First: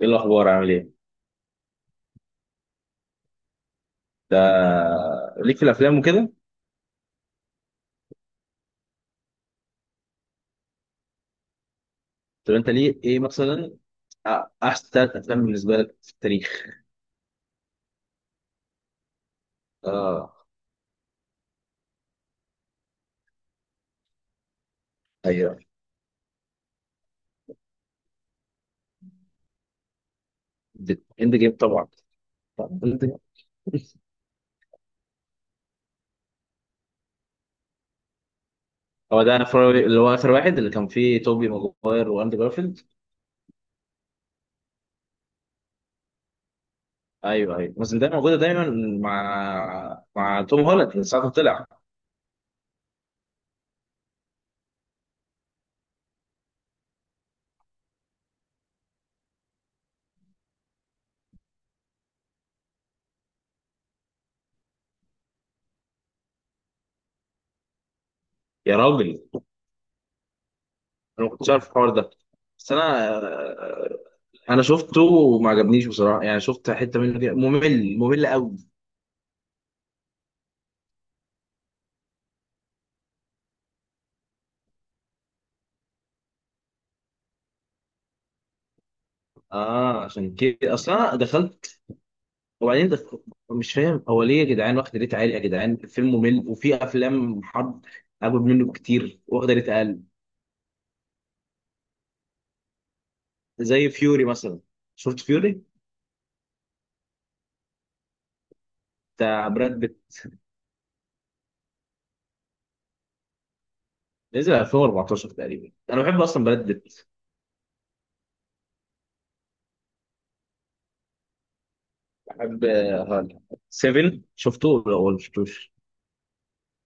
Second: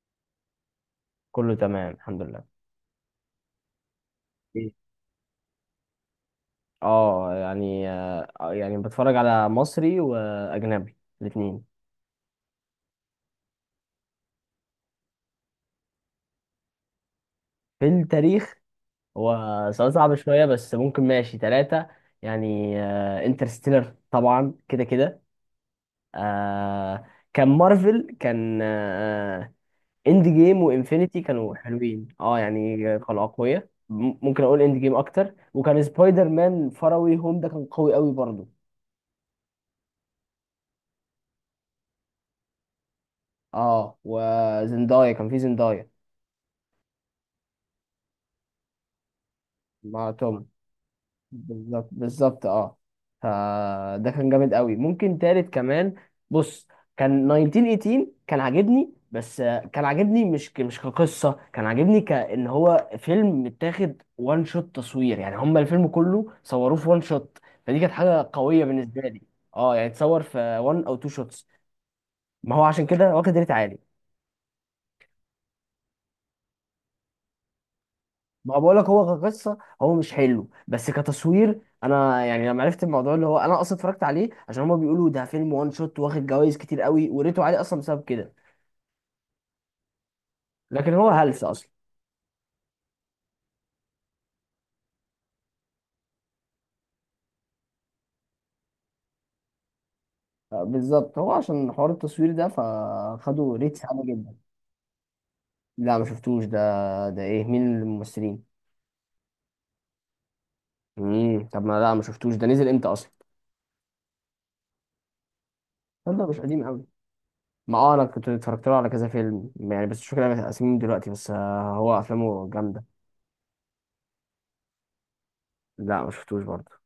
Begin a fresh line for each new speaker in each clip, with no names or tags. ايه الاخبار؟ عامل ايه؟
كله تمام الحمد لله.
ده
إيه؟
ليك في الافلام وكده.
اه يعني آه يعني بتفرج على مصري واجنبي، الاثنين.
طب انت ليه ايه مثلا؟ أ- احسن ثلاث افلام بالنسبه لك في التاريخ.
في التاريخ؟ هو سؤال صعب شويه
اه.
بس ممكن، ماشي ثلاثه. يعني انترستيلر طبعا كده كده.
ايوه،
آه كان مارفل، كان اند جيم وانفينيتي،
اند
كانوا
جيم طبعا.
حلوين، اه يعني
End Game.
كانوا اقوياء. ممكن اقول اند جيم اكتر. وكان سبايدر مان فروي هوم ده كان قوي قوي برضه.
هو ده اللي هو اخر واحد اللي كان فيه توبي ماجواير واندرو جارفيلد.
اه وزندايا، كان في زندايا
ايوه ايوه، بس ده موجوده دايما مع
مع
مع
توم.
توم هولاند من ساعه ما طلع.
بالظبط بالظبط، اه. فده كان جامد قوي. ممكن تالت كمان، بص، كان 1918، كان عاجبني بس كان عاجبني مش مش كقصة. كان عاجبني كأن هو فيلم متاخد وان شوت تصوير، يعني هما الفيلم كله صوروه في وان شوت. فدي كانت حاجة قوية
يا
بالنسبة
راجل،
لي. اه يعني اتصور في وان او تو
انا ما
شوتس.
كنتش عارف الحوار ده.
ما هو
بس
عشان
انا
كده واخد ريت عالي.
انا شفته وما عجبنيش بصراحه، يعني شفت حته منه كده ممل ممل قوي.
ما بقول لك، هو كقصه هو مش حلو بس كتصوير، انا يعني لما عرفت الموضوع، اللي هو انا اصلا اتفرجت عليه عشان هما بيقولوا ده فيلم وان شوت واخد جوائز كتير قوي، وريته عليه اصلا بسبب كده.
اه عشان كده
لكن هو
اصلا
هلس اصلا.
دخلت. وبعدين مش فاهم هو ليه يا جدعان واخده ريت عالي، يا جدعان فيلم ممل وفي افلام حرب اجمد منه كتير واخده ريت اقل،
بالظبط، هو عشان حوار التصوير ده فخدوا ريتس
زي
عالي
فيوري
جدا.
مثلا. شفت فيوري؟
لا ما شفتوش ده. ده ايه؟ مين الممثلين؟
بتاع براد بيت،
امم، طب ما لا ما شفتوش ده. نزل امتى اصلا؟
نزل 2014 تقريبا. انا
طب
بحب
ده مش
اصلا
قديم
براد
قوي.
بيت.
ما اه انا كنت اتفرجت له على كذا فيلم يعني، بس مش فاكر اسمهم دلوقتي. بس هو افلامه
بحب
جامده.
هالا. 7 شفته ولا ما شفتوش؟
لا ما شفتوش برضه.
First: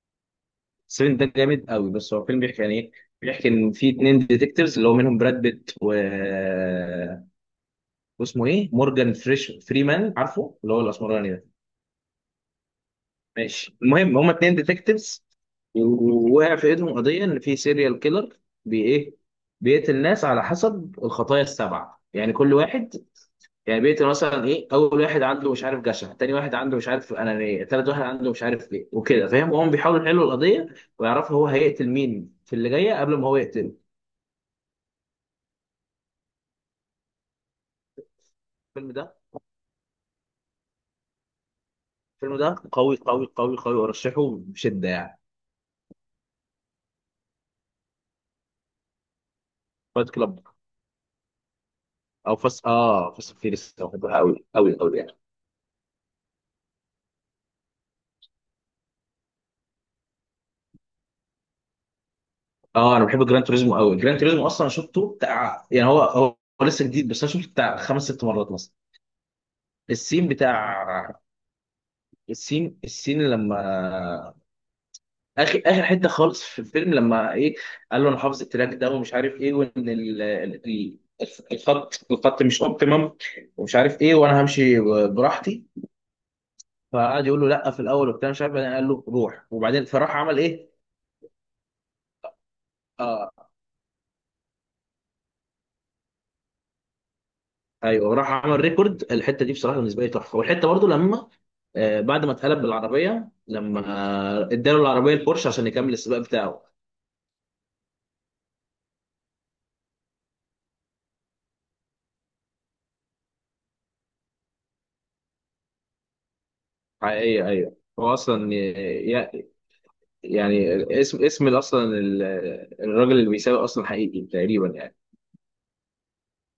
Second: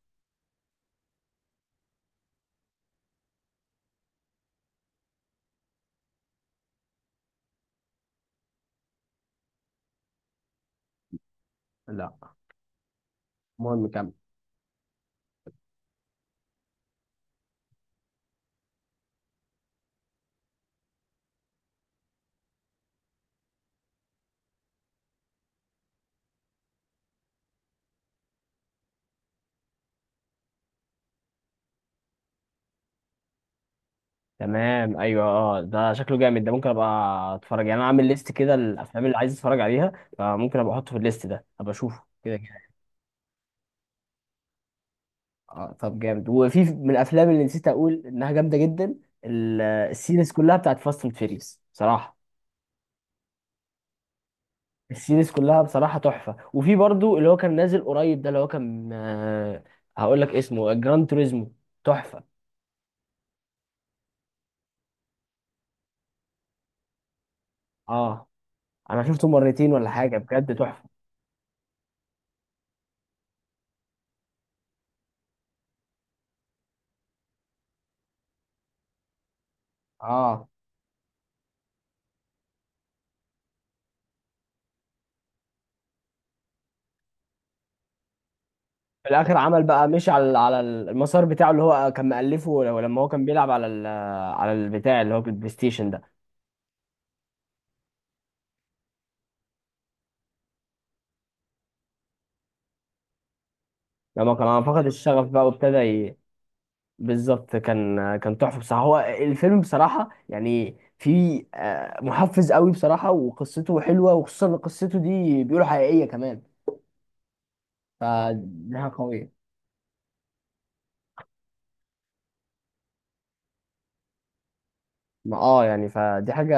7 ده جامد قوي. بس هو فيلم بيحكي عن ايه؟ بيحكي ان في اتنين ديتكتيفز اللي هو منهم براد بيت و... آه، واسمه ايه، مورجان فريمان، عارفه اللي هو الاسمراني ده.
لا.
ماشي،
المهم كمل.
المهم هما اتنين ديتكتيفز ووقع في ايدهم قضيه ان في سيريال كيلر، بي ايه، بيقتل ناس على حسب الخطايا السبعه. يعني كل واحد، يعني بيقتل مثلا ايه، اول واحد عنده مش عارف جشع، تاني واحد عنده مش عارف انانيه، تالت واحد عنده مش عارف ايه، وكده فاهم، وهم بيحاولوا يحلوا القضيه ويعرفوا هو هيقتل مين في اللي جايه قبل ما هو يقتله.
تمام ايوه اه، ده شكله جامد، ده ممكن ابقى اتفرج يعني. انا عامل ليست كده
الفيلم
الافلام
ده،
اللي عايز اتفرج عليها، فممكن ابقى احطه في الليست ده ابقى اشوفه كده
الفيلم ده
كده.
قوي قوي قوي قوي، ارشحه بشده يعني.
اه طب جامد. وفي من الافلام اللي نسيت اقول انها جامده جدا،
فايت
السيريز
كلاب،
كلها بتاعت فاست اند فيريس بصراحه.
او فاست، فيريس، بحبها قوي قوي قوي يعني.
السيريز كلها بصراحه تحفه. وفي برضو اللي هو كان نازل قريب ده، اللي هو كان هقول لك اسمه، جراند توريزمو، تحفه.
اه انا بحب جراند توريزمو قوي. جراند توريزمو اصلا شفته بتاع يعني هو هو لسه جديد، بس انا شفته بتاع خمس ست
اه
مرات مثلا.
انا شفته مرتين ولا حاجه،
السين
بجد
بتاع،
تحفه.
السين لما اخر اخر حته خالص في الفيلم، لما ايه، قال له انا حافظ التراك ده ومش عارف ايه، وان
اه،
ال- الخط مش اوبتيمم، ومش عارف ايه، وانا همشي براحتي. فقعد يقول له لا في الاول وبتاع مش عارف، بعدين قال له
في الاخر
روح.
عمل
وبعدين
بقى مشي
فراح
على
عمل
على
ايه؟
المسار بتاعه اللي هو كان مألفه، لما هو كان
آه،
بيلعب على على البتاع اللي هو البلاي ستيشن ده.
ايوه راح عمل ريكورد الحته دي، بصراحه بالنسبه لي تحفه. والحته برضو لما بعد ما اتقلب بالعربيه، لما
لما كان
اداله
فقد
العربيه
الشغف بقى
البورش عشان
وابتدى
يكمل السباق بتاعه.
بالظبط. كان كان تحفه بصراحه. هو الفيلم بصراحه يعني، في محفز قوي بصراحه، وقصته حلوه، وخصوصا ان قصته دي بيقولوا حقيقيه كمان.
حقيقيه، ايوه هو اصلا
فدي حاجه قويه.
يعني اسم اصلا الراجل اللي بيسابق اصلا حقيقي تقريبا يعني.
ما اه يعني فدي حاجة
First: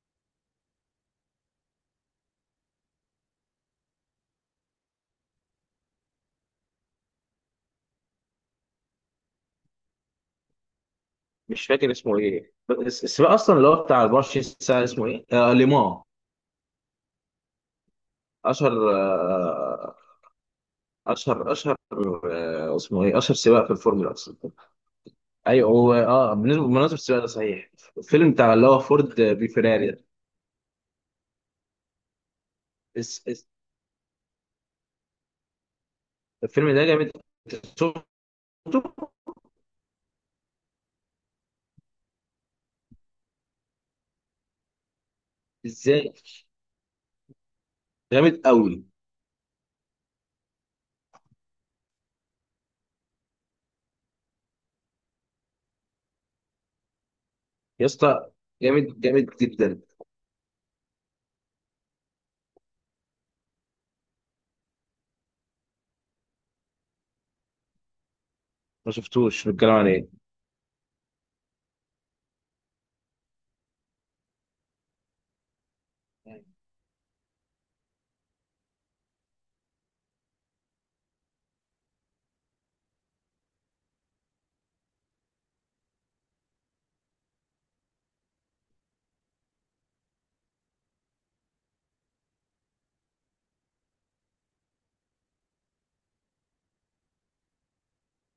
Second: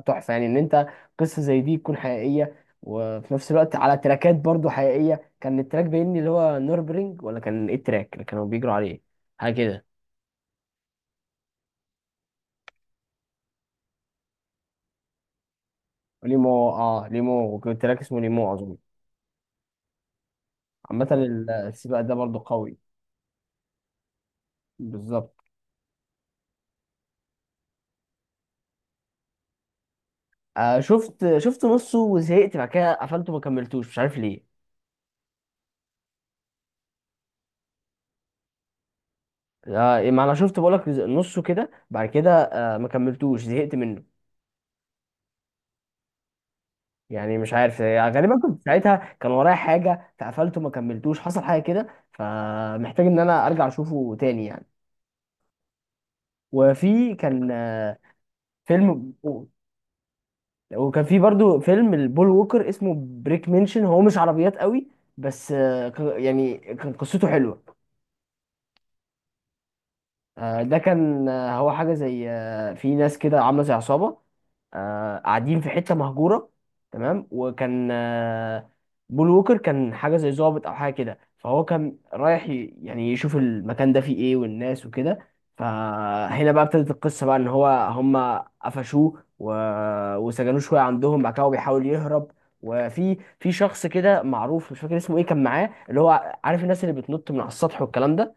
تحفة، يعني ان انت قصة زي دي تكون حقيقية وفي نفس الوقت على تراكات برضو حقيقية. كان التراك باين لي اللي هو نوربرينج، ولا كان ايه التراك اللي كانوا بيجروا عليه؟ حاجة كده.
مش فاكر اسمه ايه، بس السباق اصلا اللي هو بتاع 24 ساعه اسمه ايه؟ آه ليمون.
ليمو، اه ليمو، وكان التراك اسمه ليمو
اشهر
اظن. عامة
اشهر اشهر
السباق ده برضو قوي.
اسمه ايه؟ اشهر سباق في الفورمولا اصلا.
بالظبط.
ايوه هو، اه بالنسبه بمناسبه السباق ده صحيح، الفيلم بتاع اللي هو فورد بي فيراري ده.
آه شفت نصه وزهقت، بعد كده
اس-
قفلته ما
اس-
كملتوش، مش عارف ليه.
الفيلم ده جامد. أنت شفته؟
آه ما انا شفت بقولك نصه كده، بعد كده آه ما كملتوش، زهقت منه.
ازاي؟
يعني مش عارف يعني،
جامد
غالبا كنت
قوي.
ساعتها كان ورايا حاجه فقفلته ما كملتوش، حصل حاجه كده، فمحتاج ان انا ارجع اشوفه تاني يعني. وفي كان
يا اسطى، جامد
فيلم.
جامد جدا.
وكان في برضو فيلم البول ووكر اسمه بريك منشن، هو مش عربيات قوي بس يعني كان قصته حلوه.
ما شفتوش، بنتكلم عن ايه؟
ده كان هو حاجة زي في ناس كده عاملة زي عصابة، قاعدين في حتة مهجورة، تمام. وكان بول ووكر كان حاجة زي ضابط أو حاجة كده، فهو كان رايح يعني يشوف المكان ده فيه إيه والناس وكده. فهنا بقى ابتدت القصة بقى، إن هو هما قفشوه و... وسجنوه شوية عندهم. بعد كده هو بيحاول يهرب، وفي شخص كده معروف مش فاكر اسمه إيه، كان معاه، اللي هو عارف الناس اللي بتنط من على السطح والكلام ده.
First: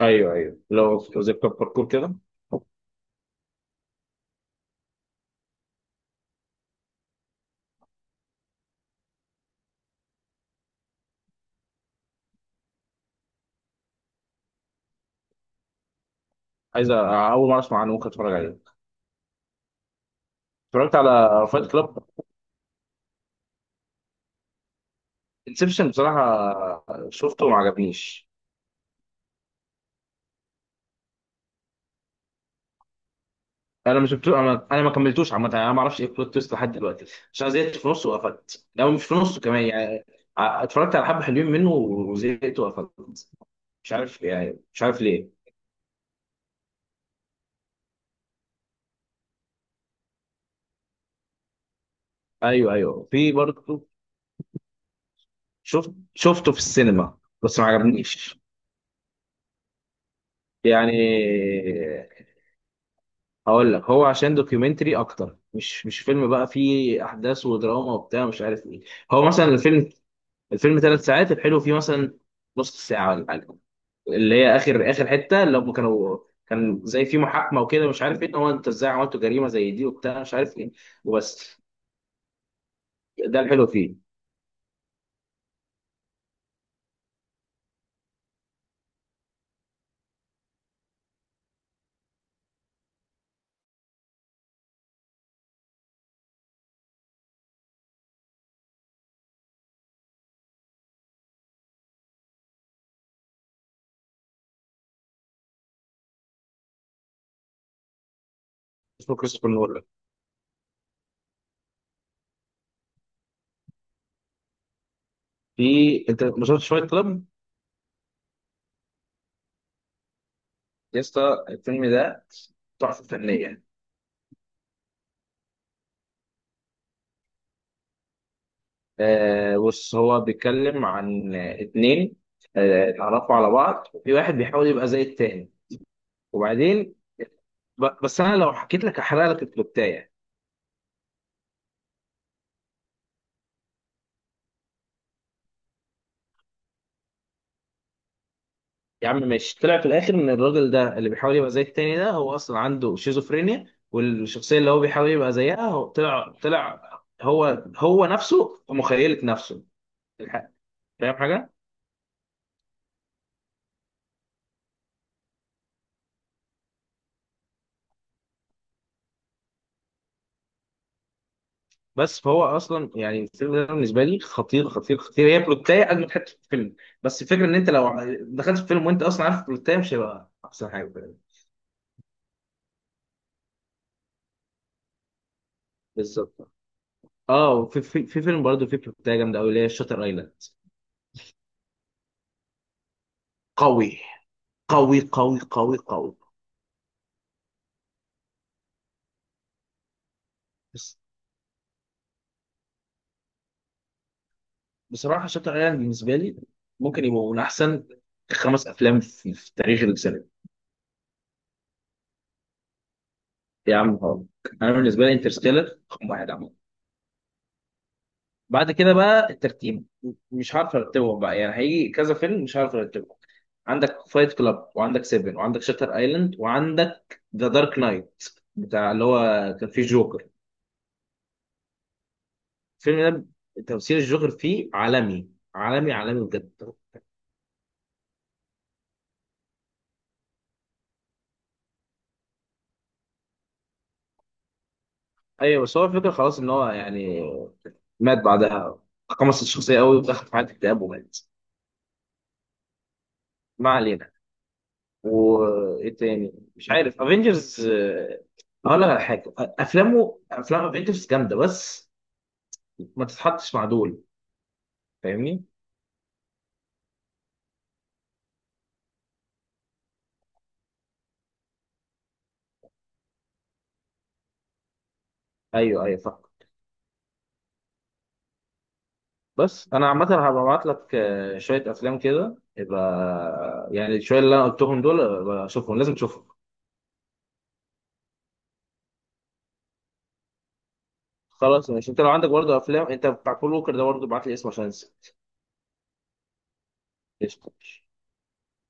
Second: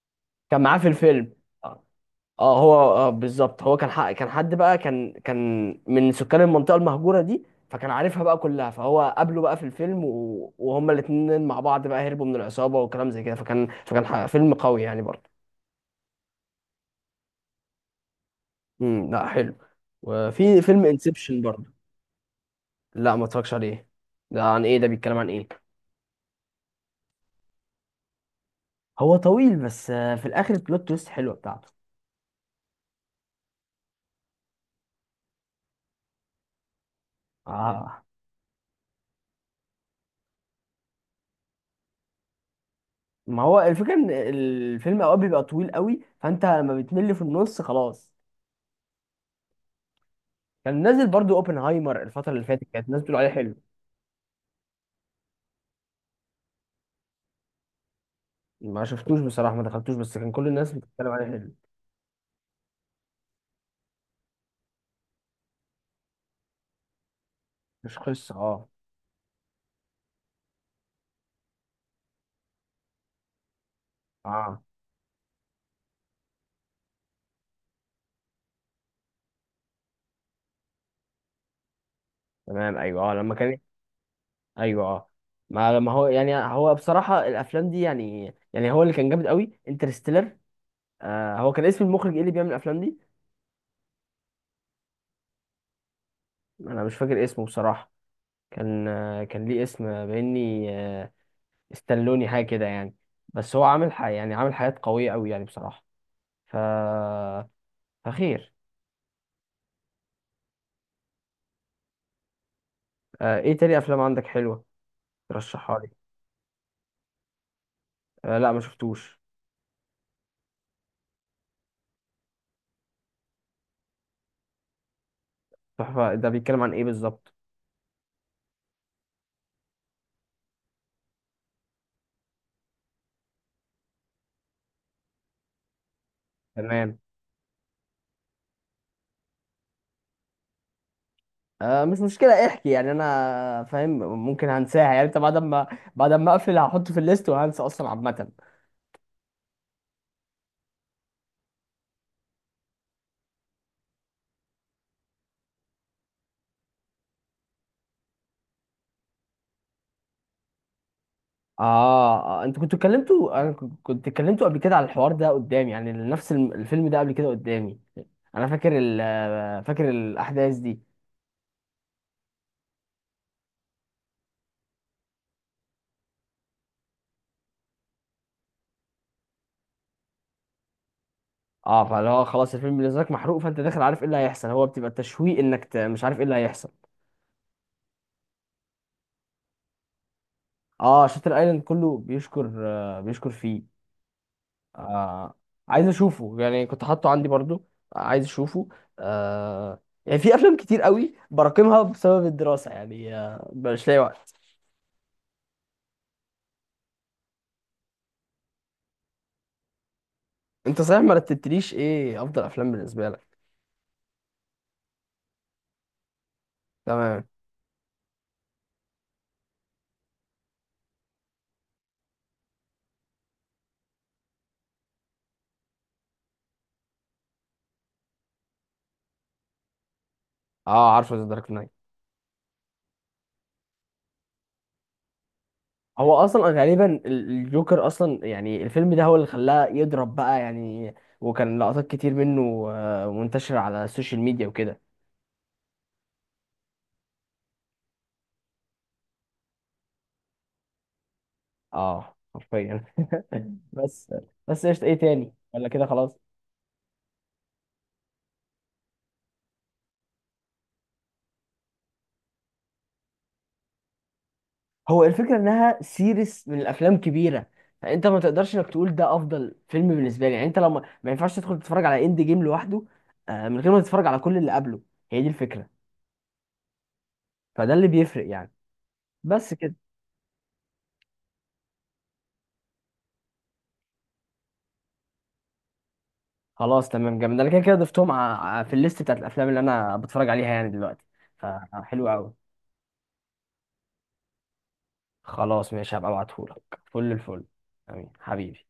ايوه ايوه،
كان معاه في
لو
الفيلم.
زي كلاب
آه.
باركور كده.
اه هو آه بالظبط، هو كان حق، كان حد بقى، كان من سكان المنطقه المهجوره دي، فكان عارفها بقى كلها. فهو قابله بقى في الفيلم، و... وهما الاتنين مع بعض بقى هربوا من العصابه وكلام زي كده. فيلم قوي يعني برضه.
عايز اول مره اسمع عنه، ممكن اتفرج عليه.
لا حلو. وفي فيلم
اتفرجت
انسبشن
على فايت
برضه.
كلاب؟
لا ما اتفرجش عليه. ده عن ايه؟ ده بيتكلم عن ايه؟
انسبشن بصراحه شفته وما عجبنيش.
هو طويل بس في الاخر البلوت تويست حلوه بتاعته.
انا ما شفتوش، انا ما كملتوش عامه، انا ما اعرفش ايه البلوت تويست لحد دلوقتي، عشان زهقت في
اه
نصه وقفلت لو مش في نصه كمان يعني. اتفرجت على حبه حلوين منه وزهقت وقفلت،
ما هو
مش
الفكره ان
عارف يعني، مش عارف
الفيلم اوقات
ليه.
بيبقى طويل قوي، فانت لما بتمل في النص خلاص. كان نازل برضو اوبنهايمر الفترة اللي فاتت،
ايوه
كانت الناس
ايوه،
بتقول عليه
في
حلو.
برضه. شفته في السينما بس ما عجبنيش،
ما شفتوش بصراحة، ما دخلتوش، بس كان كل الناس
يعني
بتتكلم عليه حلو.
هقول لك هو عشان دوكيومنتري اكتر، مش فيلم بقى فيه احداث ودراما
مش
وبتاع
قصة
مش عارف
اه.
ايه. هو مثلا الفيلم، الفيلم 3 ساعات، الحلو فيه مثلا نص ساعه ولا حاجه، اللي هي
اه
اخر اخر حته، اللي هم كانوا كان زي في محاكمه وكده مش عارف ايه، إن هو انت ازاي عملتوا جريمه زي دي وبتاع مش عارف ايه وبس.
تمام ايوه اه، لما
ده
كان.
الحلو فيه.
ايوه اه. ما هو يعني، هو بصراحة الافلام دي يعني، يعني هو اللي كان جامد قوي انترستيلر. آه هو كان اسم المخرج ايه اللي بيعمل الافلام دي؟ انا مش فاكر اسمه بصراحة. كان آه كان ليه اسم باني، آه استلوني حاجة كده يعني. بس هو عامل حاجة يعني، عامل حاجات قوية قوي يعني بصراحة. ف فخير.
اسمه كريستوفر نولان.
آه ايه تاني افلام عندك حلوة ترشحها لي؟
في، انت ما شفتش فايت كلاب؟
آه لا ما شفتوش.
يا اسطى، الفيلم ده تحفه فنيه.
تحفة، ده بيتكلم عن ايه بالظبط؟
آه بص، هو بيتكلم عن اتنين اتعرفوا على بعض وفي واحد بيحاول يبقى زي التاني وبعدين،
تمام.
بس انا لو حكيت لك هحرق لك الكلوبتايه.
آه مش مشكلة احكي، يعني انا فاهم، ممكن هنساها يعني. انت بعد ما بعد ما اقفل هحطه في الليست وهنسى اصلا عامة.
يا عم ماشي، طلع في الاخر ان الراجل ده اللي بيحاول يبقى زي التاني ده هو اصلا عنده شيزوفرينيا، والشخصيه اللي هو بيحاول يبقى زيها هو طلع هو نفسه في مخيله نفسه الحق. فاهم حاجه؟
اه. انتوا كنتوا اتكلمتوا، انا كنت اتكلمتوا قبل كده على الحوار ده قدامي، يعني نفس الفيلم ده قبل كده قدامي. انا فاكر ال فاكر الاحداث دي.
بس فهو اصلا يعني الفيلم ده بالنسبه لي خطير خطير خطير، هي بلوتايه اجمد حته في الفيلم. بس الفكره ان انت لو دخلت في فيلم وانت اصلا عارف البلوتايه مش هيبقى احسن حاجه.
اه فاللي هو خلاص الفيلم بالنسبة لك محروق، فانت داخل عارف ايه اللي هيحصل. هو بتبقى التشويق انك مش عارف ايه اللي
بالظبط.
هيحصل.
اه وفي في فيلم برضه فيه بلوتايه جامده قوي اللي هي شاتر ايلاند.
اه شاتر ايلاند كله بيشكر، بيشكر فيه.
قوي. قوي
آه
قوي قوي
عايز
قوي.
اشوفه يعني، كنت حاطه عندي برضو، عايز اشوفه. آه يعني في افلام كتير
بس
قوي براكمها بسبب الدراسه يعني، آه مش لاقي وقت.
بصراحه شاتر ايلاند بالنسبه لي ممكن يبقوا من احسن خمس افلام في تاريخ السينما.
انت صحيح ما رتبتليش ايه افضل افلام بالنسبه لك.
يا عم هارك، انا بالنسبه لي انترستيلر رقم واحد عمل.
تمام.
بعد كده بقى الترتيب مش عارف ارتبهم بقى، يعني هيجي كذا فيلم مش عارف ارتبهم. عندك فايت كلاب، وعندك سيفن، وعندك شاتر ايلاند، وعندك ذا دارك نايت بتاع اللي هو كان فيه جوكر.
اه عارفه ذا دارك نايت.
الفيلم ده تمثيل الجوكر فيه عالمي، عالمي
هو
عالمي
اصلا
بجد.
غالبا الجوكر اصلا يعني الفيلم ده هو اللي خلاه يضرب بقى يعني. وكان لقطات كتير منه منتشره على السوشيال ميديا وكده.
ايوه بس هو الفكره خلاص ان هو يعني مات بعدها، خمس الشخصيه قوي ودخل في حاله اكتئاب ومات.
اه حرفيا
ما علينا.
بس. بس ايش، ايه تاني ولا كده
وايه
خلاص؟
تاني؟ مش عارف، افنجرز. هقول لك على حاجه، افلام افنجرز جامده، بس ما تتحطش مع دول،
هو الفكرة
فاهمني؟
انها سيريس من الافلام كبيرة، فانت ما تقدرش انك تقول ده افضل فيلم بالنسبة لي يعني. انت لو ما ينفعش تدخل تتفرج على اند جيم لوحده من غير ما تتفرج على كل اللي قبله. هي دي الفكرة،
ايوه ايوه فاهم.
فده اللي بيفرق يعني. بس
بس
كده.
انا عامه هبقى ابعت لك شويه افلام كده، يبقى يعني شويه اللي انا قلتهم دول اشوفهم. لازم تشوفهم.
خلاص تمام جامد، انا كده كده ضفتهم في الليست بتاعت الافلام اللي انا بتفرج عليها يعني دلوقتي.
خلاص ماشي، انت
فحلو
لو عندك
قوي.
برضه افلام انت بتاع كول ووكر ده برضه ابعت لي اسمه عشان انسى.
خلاص ماشي، هبقى ابعتهولك فل الفل.
قشطة.
امين حبيبي.